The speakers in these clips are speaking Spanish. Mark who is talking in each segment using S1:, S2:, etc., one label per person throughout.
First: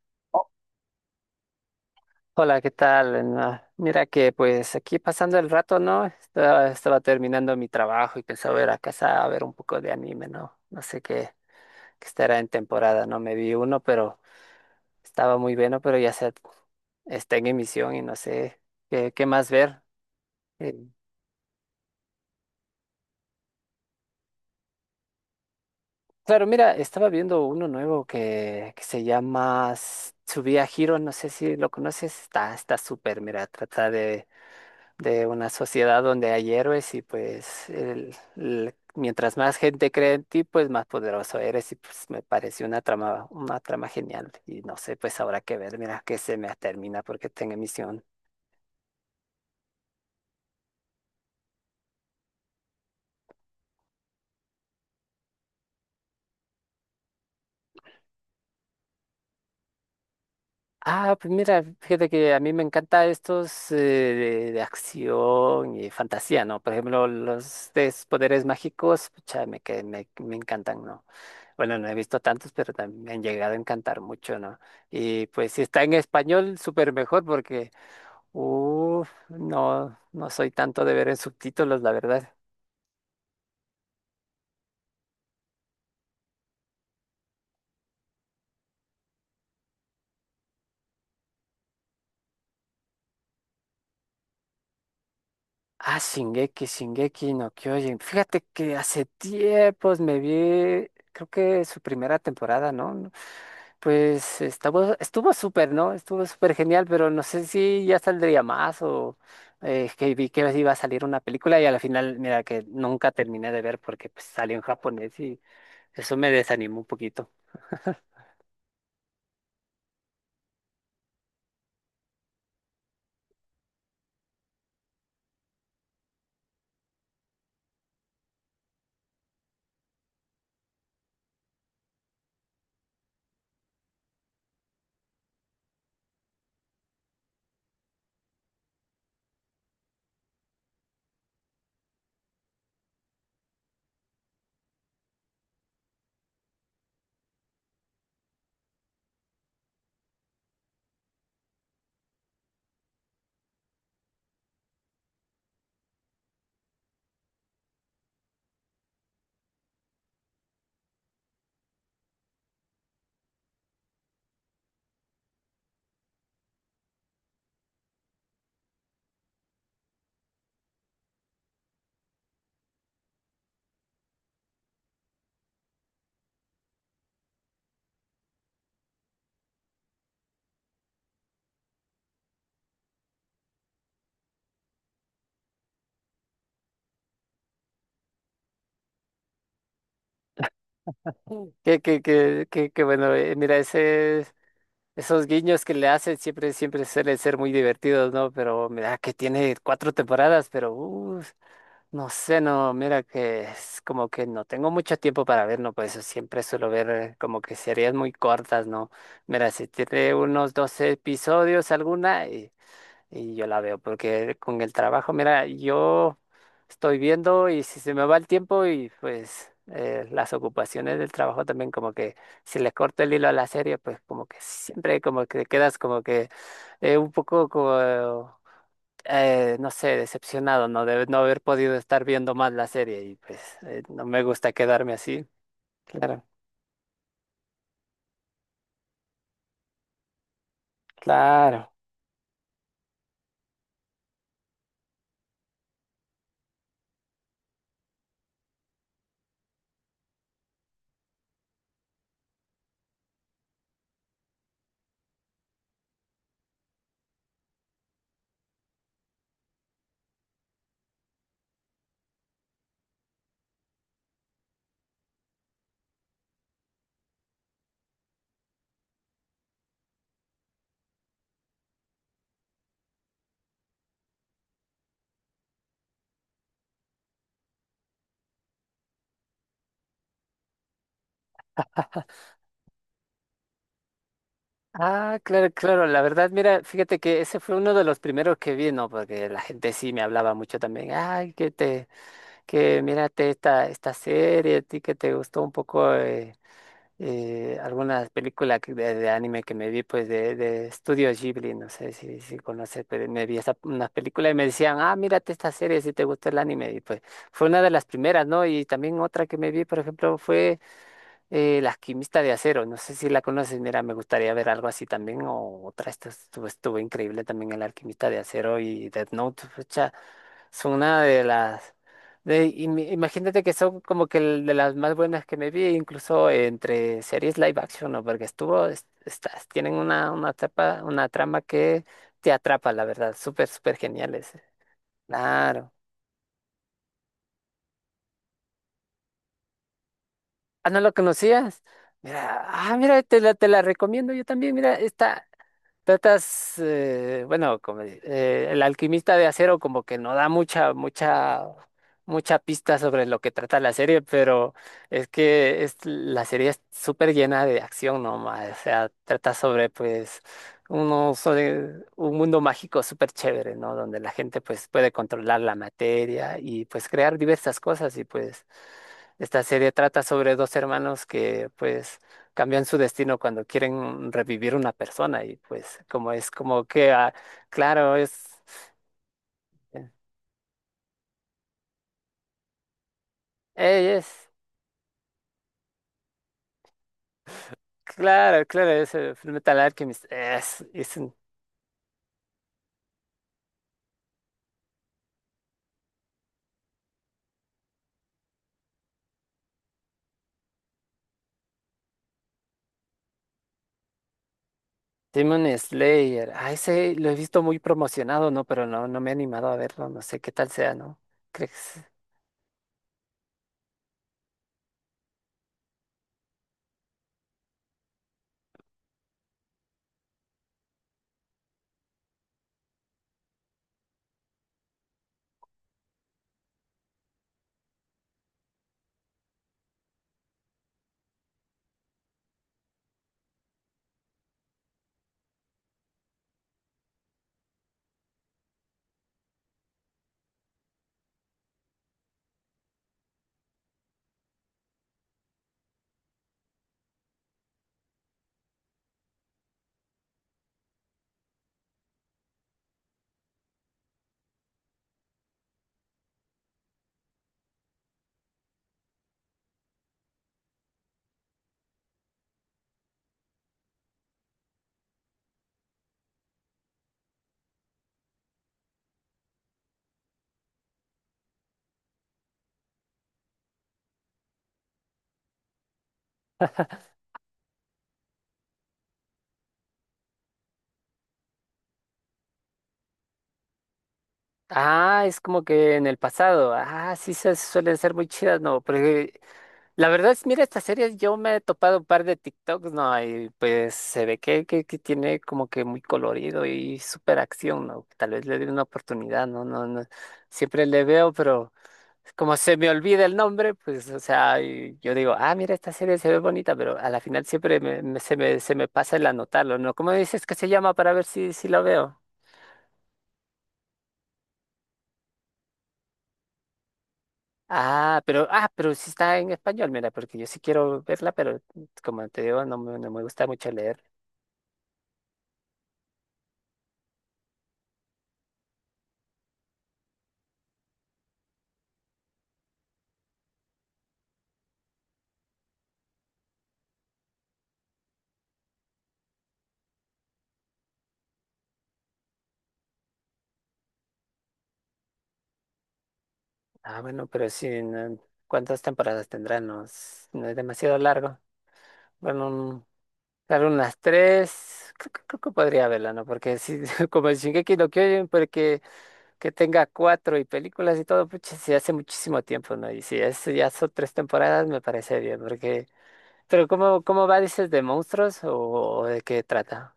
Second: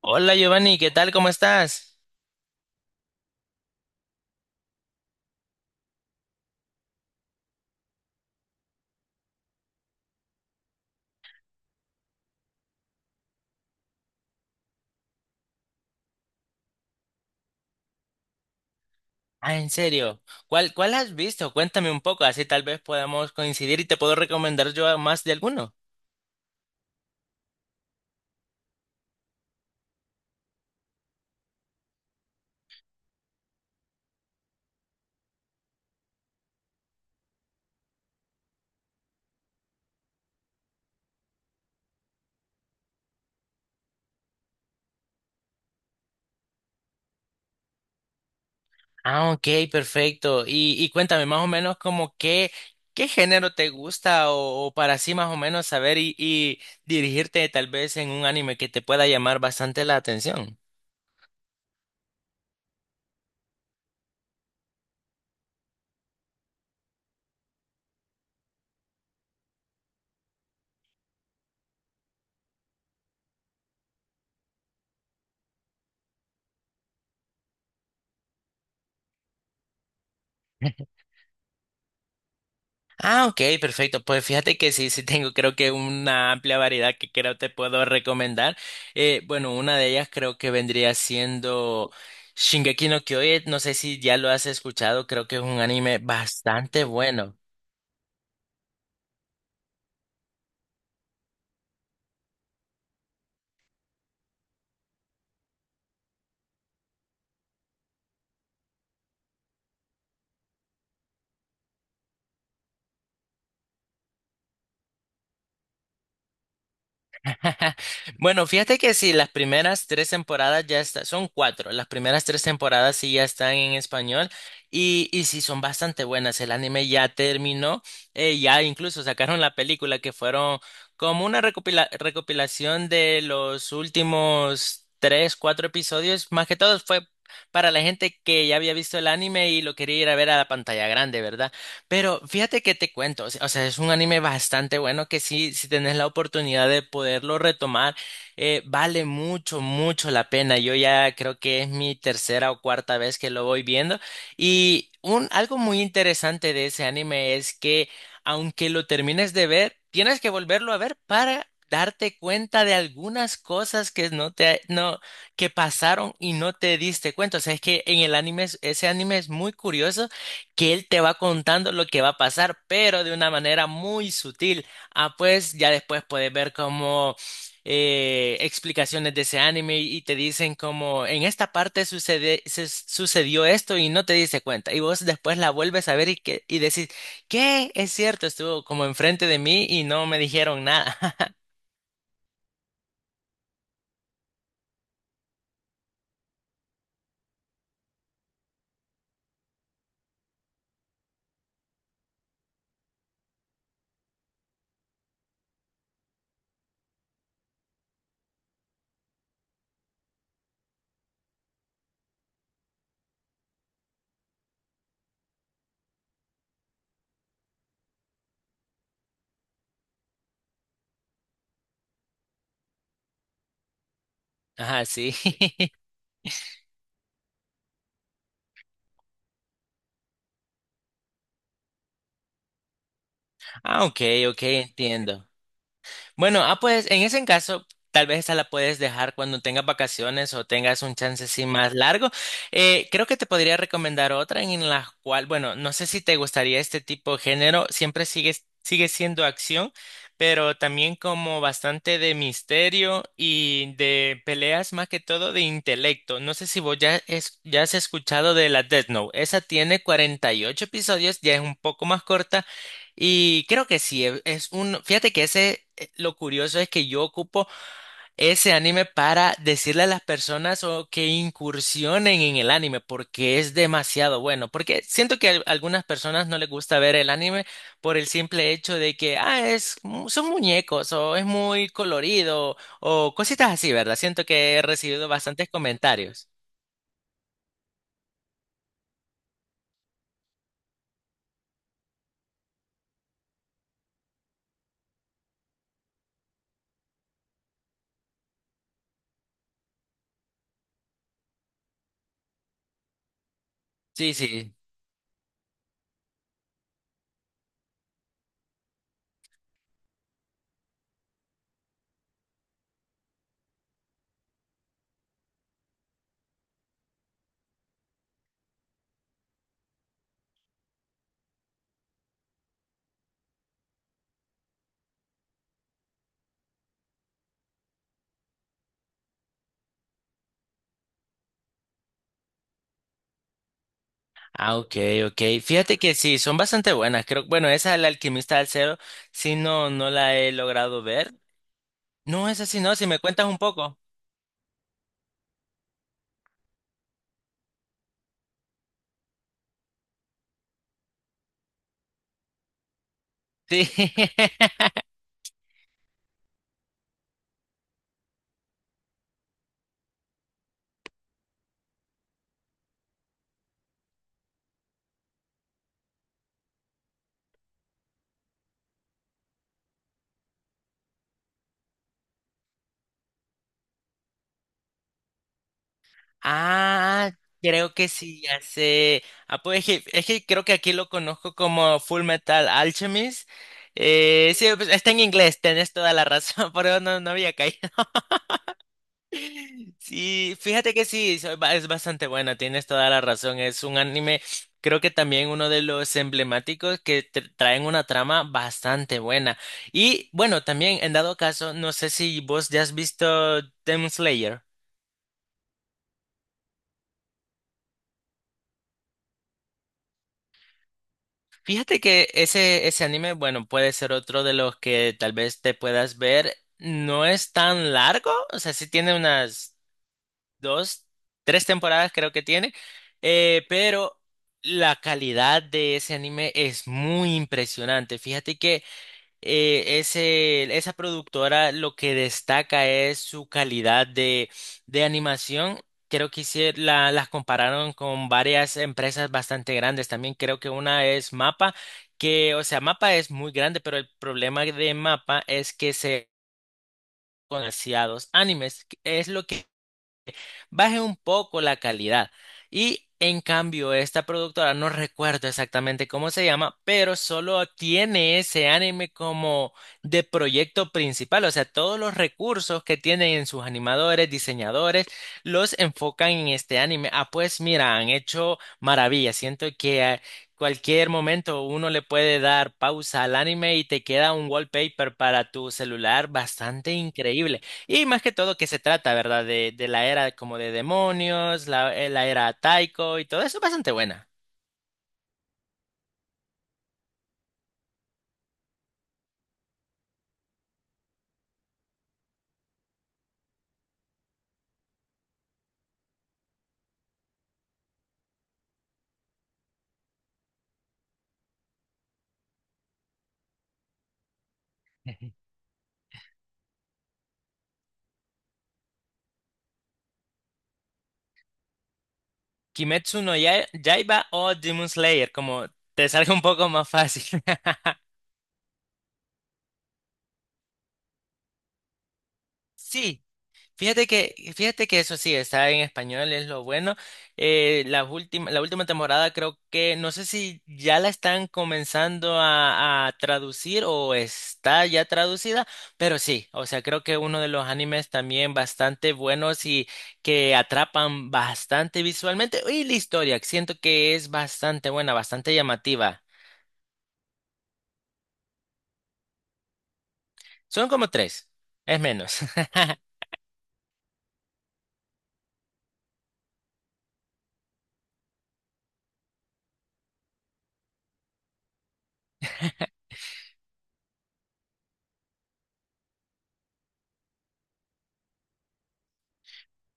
S1: Hola
S2: Oh,
S1: Giovanni, ¿qué tal? ¿Cómo estás?
S2: hola, ¿qué tal? No, mira que pues aquí pasando el rato, ¿no? Estaba terminando mi trabajo y pensaba ir a casa a ver un poco de anime, ¿no? No sé qué estará en temporada, ¿no? Me vi uno, pero estaba muy bueno, pero ya se está en emisión y no sé qué más
S1: Ah, en
S2: ver.
S1: serio.
S2: Eh,
S1: ¿Cuál has visto? Cuéntame un poco, así tal vez podamos coincidir y te puedo recomendar yo a más de alguno.
S2: claro, mira, estaba viendo uno nuevo que se llama Tsubia Hero, no sé si lo conoces, está súper, mira, trata de una sociedad donde hay héroes y pues mientras más gente cree en ti, pues más poderoso eres y pues me pareció una trama genial y no sé, pues habrá que ver, mira que se me termina porque tengo emisión.
S1: Ah, ok, perfecto. Y cuéntame más o menos como qué género te gusta o para así más o menos saber y dirigirte tal vez en un anime que te pueda llamar bastante la atención.
S2: Ah, pues mira, fíjate que a mí me encanta estos de acción y fantasía, ¿no? Por ejemplo, los de esos poderes mágicos, pucha, me encantan, ¿no? Bueno, no he visto tantos, pero también me han llegado a encantar mucho, ¿no? Y pues si está en español, súper mejor porque uf, no, no soy tanto de ver en subtítulos, la verdad.
S1: Ah, ok, perfecto. Pues fíjate que sí, sí tengo creo que una amplia variedad que creo te puedo recomendar. Bueno, una de ellas creo que vendría siendo Shingeki no Kyojin. No sé si ya lo has escuchado, creo que es un
S2: Ah,
S1: anime bastante
S2: Shingeki
S1: bueno.
S2: no Kyojin. Fíjate que hace tiempos me vi, creo que su primera temporada, ¿no? No, pues estuvo súper, ¿no? Estuvo súper genial, pero no sé si ya saldría más o que vi que iba a salir una película y a la final, mira, que nunca terminé de ver porque pues, salió en japonés y eso me desanimó un poquito.
S1: Bueno, fíjate que sí, las primeras tres temporadas ya están, son cuatro, las primeras tres temporadas sí ya están en español y sí son bastante buenas. El anime ya terminó, ya incluso sacaron la película que fueron como una recopilación de los últimos tres, cuatro episodios. Más que todo fue para la gente que ya había visto el anime y lo quería ir a ver a la pantalla grande, ¿verdad? Pero fíjate que te cuento, o sea, es un anime bastante bueno que sí, si tenés la oportunidad de poderlo retomar, vale mucho, mucho la pena. Yo ya creo que es mi tercera o cuarta vez que lo voy viendo. Y un, algo muy interesante de ese anime es que aunque lo termines de ver, tienes que volverlo a ver para darte cuenta de algunas cosas que no te, no, que pasaron y no te diste cuenta. O sea, es que en el anime, ese anime es muy curioso que él te va contando lo que va a pasar, pero de una manera muy sutil. Ah, pues ya después puedes ver como explicaciones de ese anime y te dicen como en esta parte sucedió esto y no te diste cuenta. Y vos después la vuelves a ver y decís, ¿qué? Es cierto, estuvo como enfrente de mí y no me dijeron nada.
S2: Mm. Que bueno, mira, ese... Esos guiños que le hacen siempre, siempre suelen ser muy divertidos, ¿no? Pero mira que tiene cuatro temporadas, pero no sé, no, mira que es como que no tengo mucho tiempo para ver, ¿no? Por eso siempre suelo ver como que series muy cortas, ¿no? Mira, si tiene unos 12 episodios alguna, y yo la veo, porque con el trabajo, mira, yo estoy viendo y si se me va el tiempo y pues las ocupaciones del trabajo también como que si le corto el hilo a la serie, pues como que
S1: Ajá,
S2: siempre
S1: sí.
S2: como que quedas como que un poco como, no sé, decepcionado, ¿no? De no haber podido estar viendo más la serie y pues
S1: Ah, ok,
S2: no me
S1: ok,
S2: gusta quedarme así.
S1: entiendo.
S2: Claro,
S1: Bueno, pues en ese caso, tal vez esa la puedes dejar cuando tengas vacaciones o tengas un chance así
S2: claro.
S1: más largo. Creo que te podría recomendar otra en la cual, bueno, no sé si te gustaría este tipo de género, sigue siendo acción, pero también como bastante de misterio y de peleas más que todo de intelecto. No sé si vos ya has escuchado de la Death Note. Esa tiene 48 episodios, ya es un poco más corta. Y creo que sí, es un, fíjate que ese lo curioso es que yo ocupo ese anime para decirle a las personas o que incursionen en el anime porque es demasiado bueno. Porque siento que a algunas personas no les gusta ver el anime por el simple hecho de que, ah, son muñecos o es muy colorido o cositas así, ¿verdad? Siento que he recibido
S2: Ah,
S1: bastantes
S2: claro, claro. La verdad,
S1: comentarios.
S2: mira, fíjate que ese fue uno de los primeros que vi, ¿no? Porque la gente sí me hablaba mucho también. Ay, que te, que mírate esta serie, a ti que te gustó un poco algunas películas de anime que me vi, pues de Estudio Ghibli, no sé si conoces, pero me vi esa, unas
S1: Sí,
S2: películas y me
S1: sí.
S2: decían, ah, mírate esta serie si te gustó el anime. Y pues fue una de las primeras, ¿no? Y también otra que me vi, por ejemplo, fue. La alquimista de acero, no sé si la conoces, mira, me gustaría ver algo así también, o otra, esta estuvo increíble también el alquimista de acero y Death Note, pucha, son una de las, de, y imagínate que son como que el de las más buenas que me vi, incluso entre series live action, ¿no? Porque estuvo, estas, tienen una tapa, una trama que te atrapa, la verdad, súper, súper geniales,
S1: Ah, ok, ok.
S2: claro.
S1: Fíjate que sí, son bastante buenas. Creo, bueno, esa El Alquimista del Cero, sí, no, no la he
S2: Ah, ¿no
S1: logrado
S2: lo
S1: ver.
S2: conocías?
S1: No,
S2: Mira,
S1: esa sí,
S2: ah,
S1: no, si me
S2: mira,
S1: cuentas un
S2: te la
S1: poco.
S2: recomiendo yo también, mira, esta. Tratas, bueno, como, el alquimista de acero como que no da mucha pista sobre lo que trata
S1: Sí.
S2: la serie, pero es que es, la serie es súper llena de acción nomás, o sea, trata sobre pues uno sobre un mundo mágico súper chévere, ¿no? Donde la gente pues puede controlar la materia y pues crear diversas cosas y pues esta serie trata sobre dos hermanos que pues cambian su destino cuando quieren revivir una persona y pues como es como que,
S1: Ah,
S2: ah,
S1: creo que
S2: claro,
S1: sí, ya sé. Ah, es que creo que aquí lo conozco como Full Metal Alchemist.
S2: eh, es,
S1: Sí, pues, está en inglés, tenés toda la razón, pero no, no había caído.
S2: claro, claro, es Fullmetal Alchemist,
S1: Sí, fíjate que
S2: es un
S1: sí, es bastante buena, tienes toda la razón. Es un anime, creo que también uno de los emblemáticos que traen una trama bastante buena. Y bueno, también en dado caso, no sé si vos ya has visto Demon Slayer.
S2: Demon Slayer, ay, ese lo he visto muy promocionado, ¿no? Pero no, no me he animado a verlo, no sé qué tal sea, ¿no? ¿Crees?
S1: Fíjate que ese anime, bueno, puede ser otro de los que tal vez te puedas ver. No es tan largo, o sea, sí tiene unas dos, tres temporadas creo que tiene, pero la calidad de ese anime es muy impresionante. Fíjate que esa productora lo que destaca es su calidad de animación. Creo que la, las compararon con varias empresas bastante grandes. También creo que una es Mapa, que, o sea, Mapa es muy grande, pero el problema de Mapa es que se demasiados animes. Es lo que baje un poco la calidad. Y en cambio, esta productora, no recuerdo exactamente cómo se llama, pero solo tiene ese anime como de proyecto principal. O sea, todos los recursos que tienen en sus animadores, diseñadores, los enfocan en este anime. Ah, pues mira, han hecho maravillas. Siento que a cualquier momento uno le puede dar pausa al anime y te queda un wallpaper para tu celular bastante increíble. Y más que todo que se trata, ¿verdad? De la era como de demonios, la era Taiko y todo eso es bastante buena.
S2: Ah, es como que en el pasado, ah, sí se suelen ser muy chidas, ¿no? Porque la verdad es, mira, estas series yo me he topado un par de TikToks, ¿no? Y pues se ve que tiene como que muy colorido y súper acción, ¿no? Tal vez le dé una oportunidad, ¿no? No, no, siempre le veo, pero como se me olvida el nombre, pues, o sea, y yo digo, ah, mira, esta serie se ve bonita, pero a la final siempre se me pasa el anotarlo, ¿no? ¿Cómo dices que se llama para ver si, si lo veo?
S1: Kimetsu no Yaiba o Demon Slayer, como te salga un poco más fácil.
S2: Ah, pero sí está en español, mira, porque yo sí quiero verla, pero como te digo, no me, no me
S1: Sí,
S2: gusta mucho leer.
S1: fíjate fíjate que eso sí, está en español, es lo bueno. La última temporada creo que, no sé si ya la están comenzando a traducir o está ya traducida, pero sí, o sea, creo que uno de los animes también bastante buenos y que atrapan bastante visualmente. Y la historia, que siento que es bastante buena, bastante llamativa.
S2: Ah, bueno, pero sí, no- ¿cuántas temporadas tendrá? No, es no es
S1: Son
S2: demasiado
S1: como
S2: largo.
S1: tres, es menos.
S2: Bueno, un- claro, unas tres, creo que podría verla, ¿no? Porque si, como el Shingeki no Kyojin, porque que tenga cuatro y películas y todo, pucha, sí hace muchísimo tiempo, ¿no? Y si es, ya son tres temporadas, me parece bien, porque... Pero ¿cómo, cómo va, dices, de monstruos o de qué trata?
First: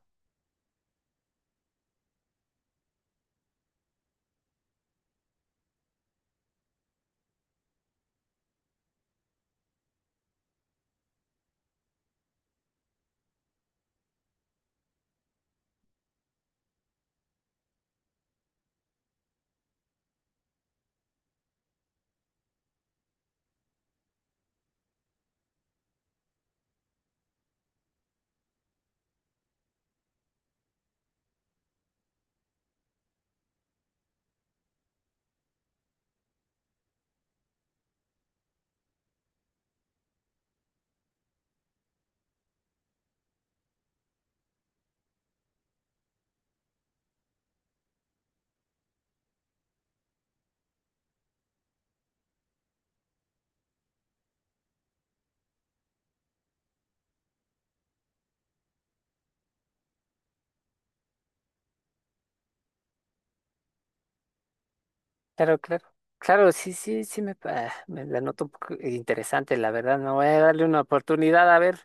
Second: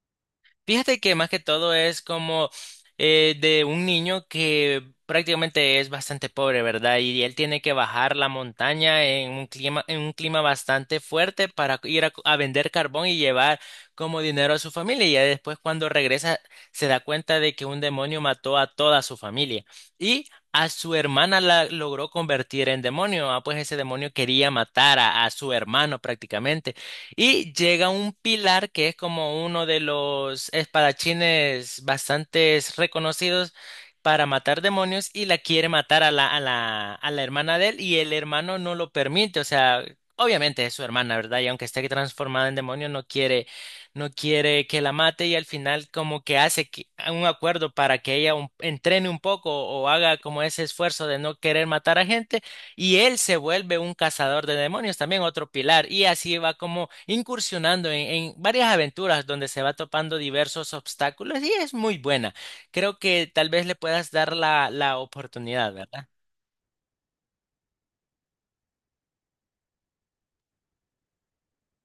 S1: Fíjate que más que todo es como de un niño que prácticamente es bastante pobre, ¿verdad? Y él tiene que bajar la montaña en un en un clima bastante fuerte para ir a vender carbón y llevar como dinero a su familia. Y ya después cuando regresa se da cuenta de que un demonio mató a toda su familia. Y a su hermana la logró convertir en demonio. Ah, pues ese demonio quería matar a su hermano prácticamente. Y llega un pilar que es como uno de los espadachines bastante reconocidos para matar demonios y la quiere matar a a la hermana de él y el hermano no lo permite. O sea, obviamente es su hermana, ¿verdad? Y aunque esté transformada en demonio, no quiere que la mate y al final como que un acuerdo para que ella entrene un poco o haga como ese esfuerzo de no querer matar a gente. Y él se vuelve un cazador de demonios, también otro pilar, y así va como incursionando en varias aventuras donde se va topando diversos obstáculos y es muy buena. Creo que tal vez le puedas dar la
S2: Claro,
S1: oportunidad,
S2: claro.
S1: ¿verdad?
S2: Claro, sí, sí, sí me, me la noto un poco interesante, la verdad. No voy a darle una oportunidad a ver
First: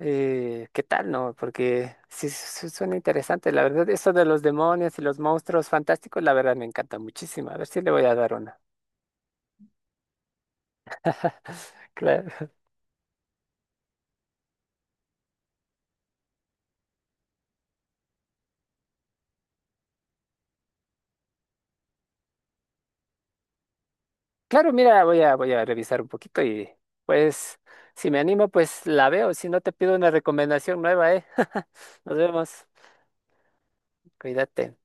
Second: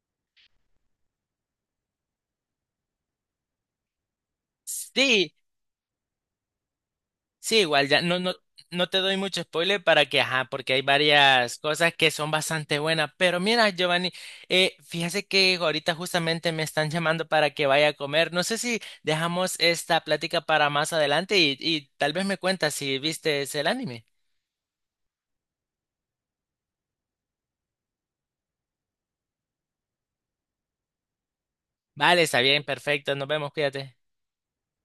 S2: qué tal, ¿no? Porque sí, suena interesante, la verdad. Eso de los demonios y los
S1: Sí,
S2: monstruos fantásticos, la verdad me encanta muchísimo. A
S1: sí,
S2: ver si
S1: igual
S2: le
S1: ya
S2: voy a dar una.
S1: no te doy mucho spoiler para que, ajá, porque hay varias cosas que son
S2: Claro,
S1: bastante buenas. Pero mira, Giovanni, fíjese que ahorita justamente me están llamando para que vaya a comer. No sé si dejamos esta plática para más adelante y tal vez me cuentas si viste el anime.
S2: claro, mira, voy a revisar un poquito y pues si me animo, pues la veo. Si no, te pido una recomendación nueva, ¿eh? Nos
S1: Vale, está bien,
S2: vemos.
S1: perfecto. Nos vemos, cuídate.
S2: Cuídate.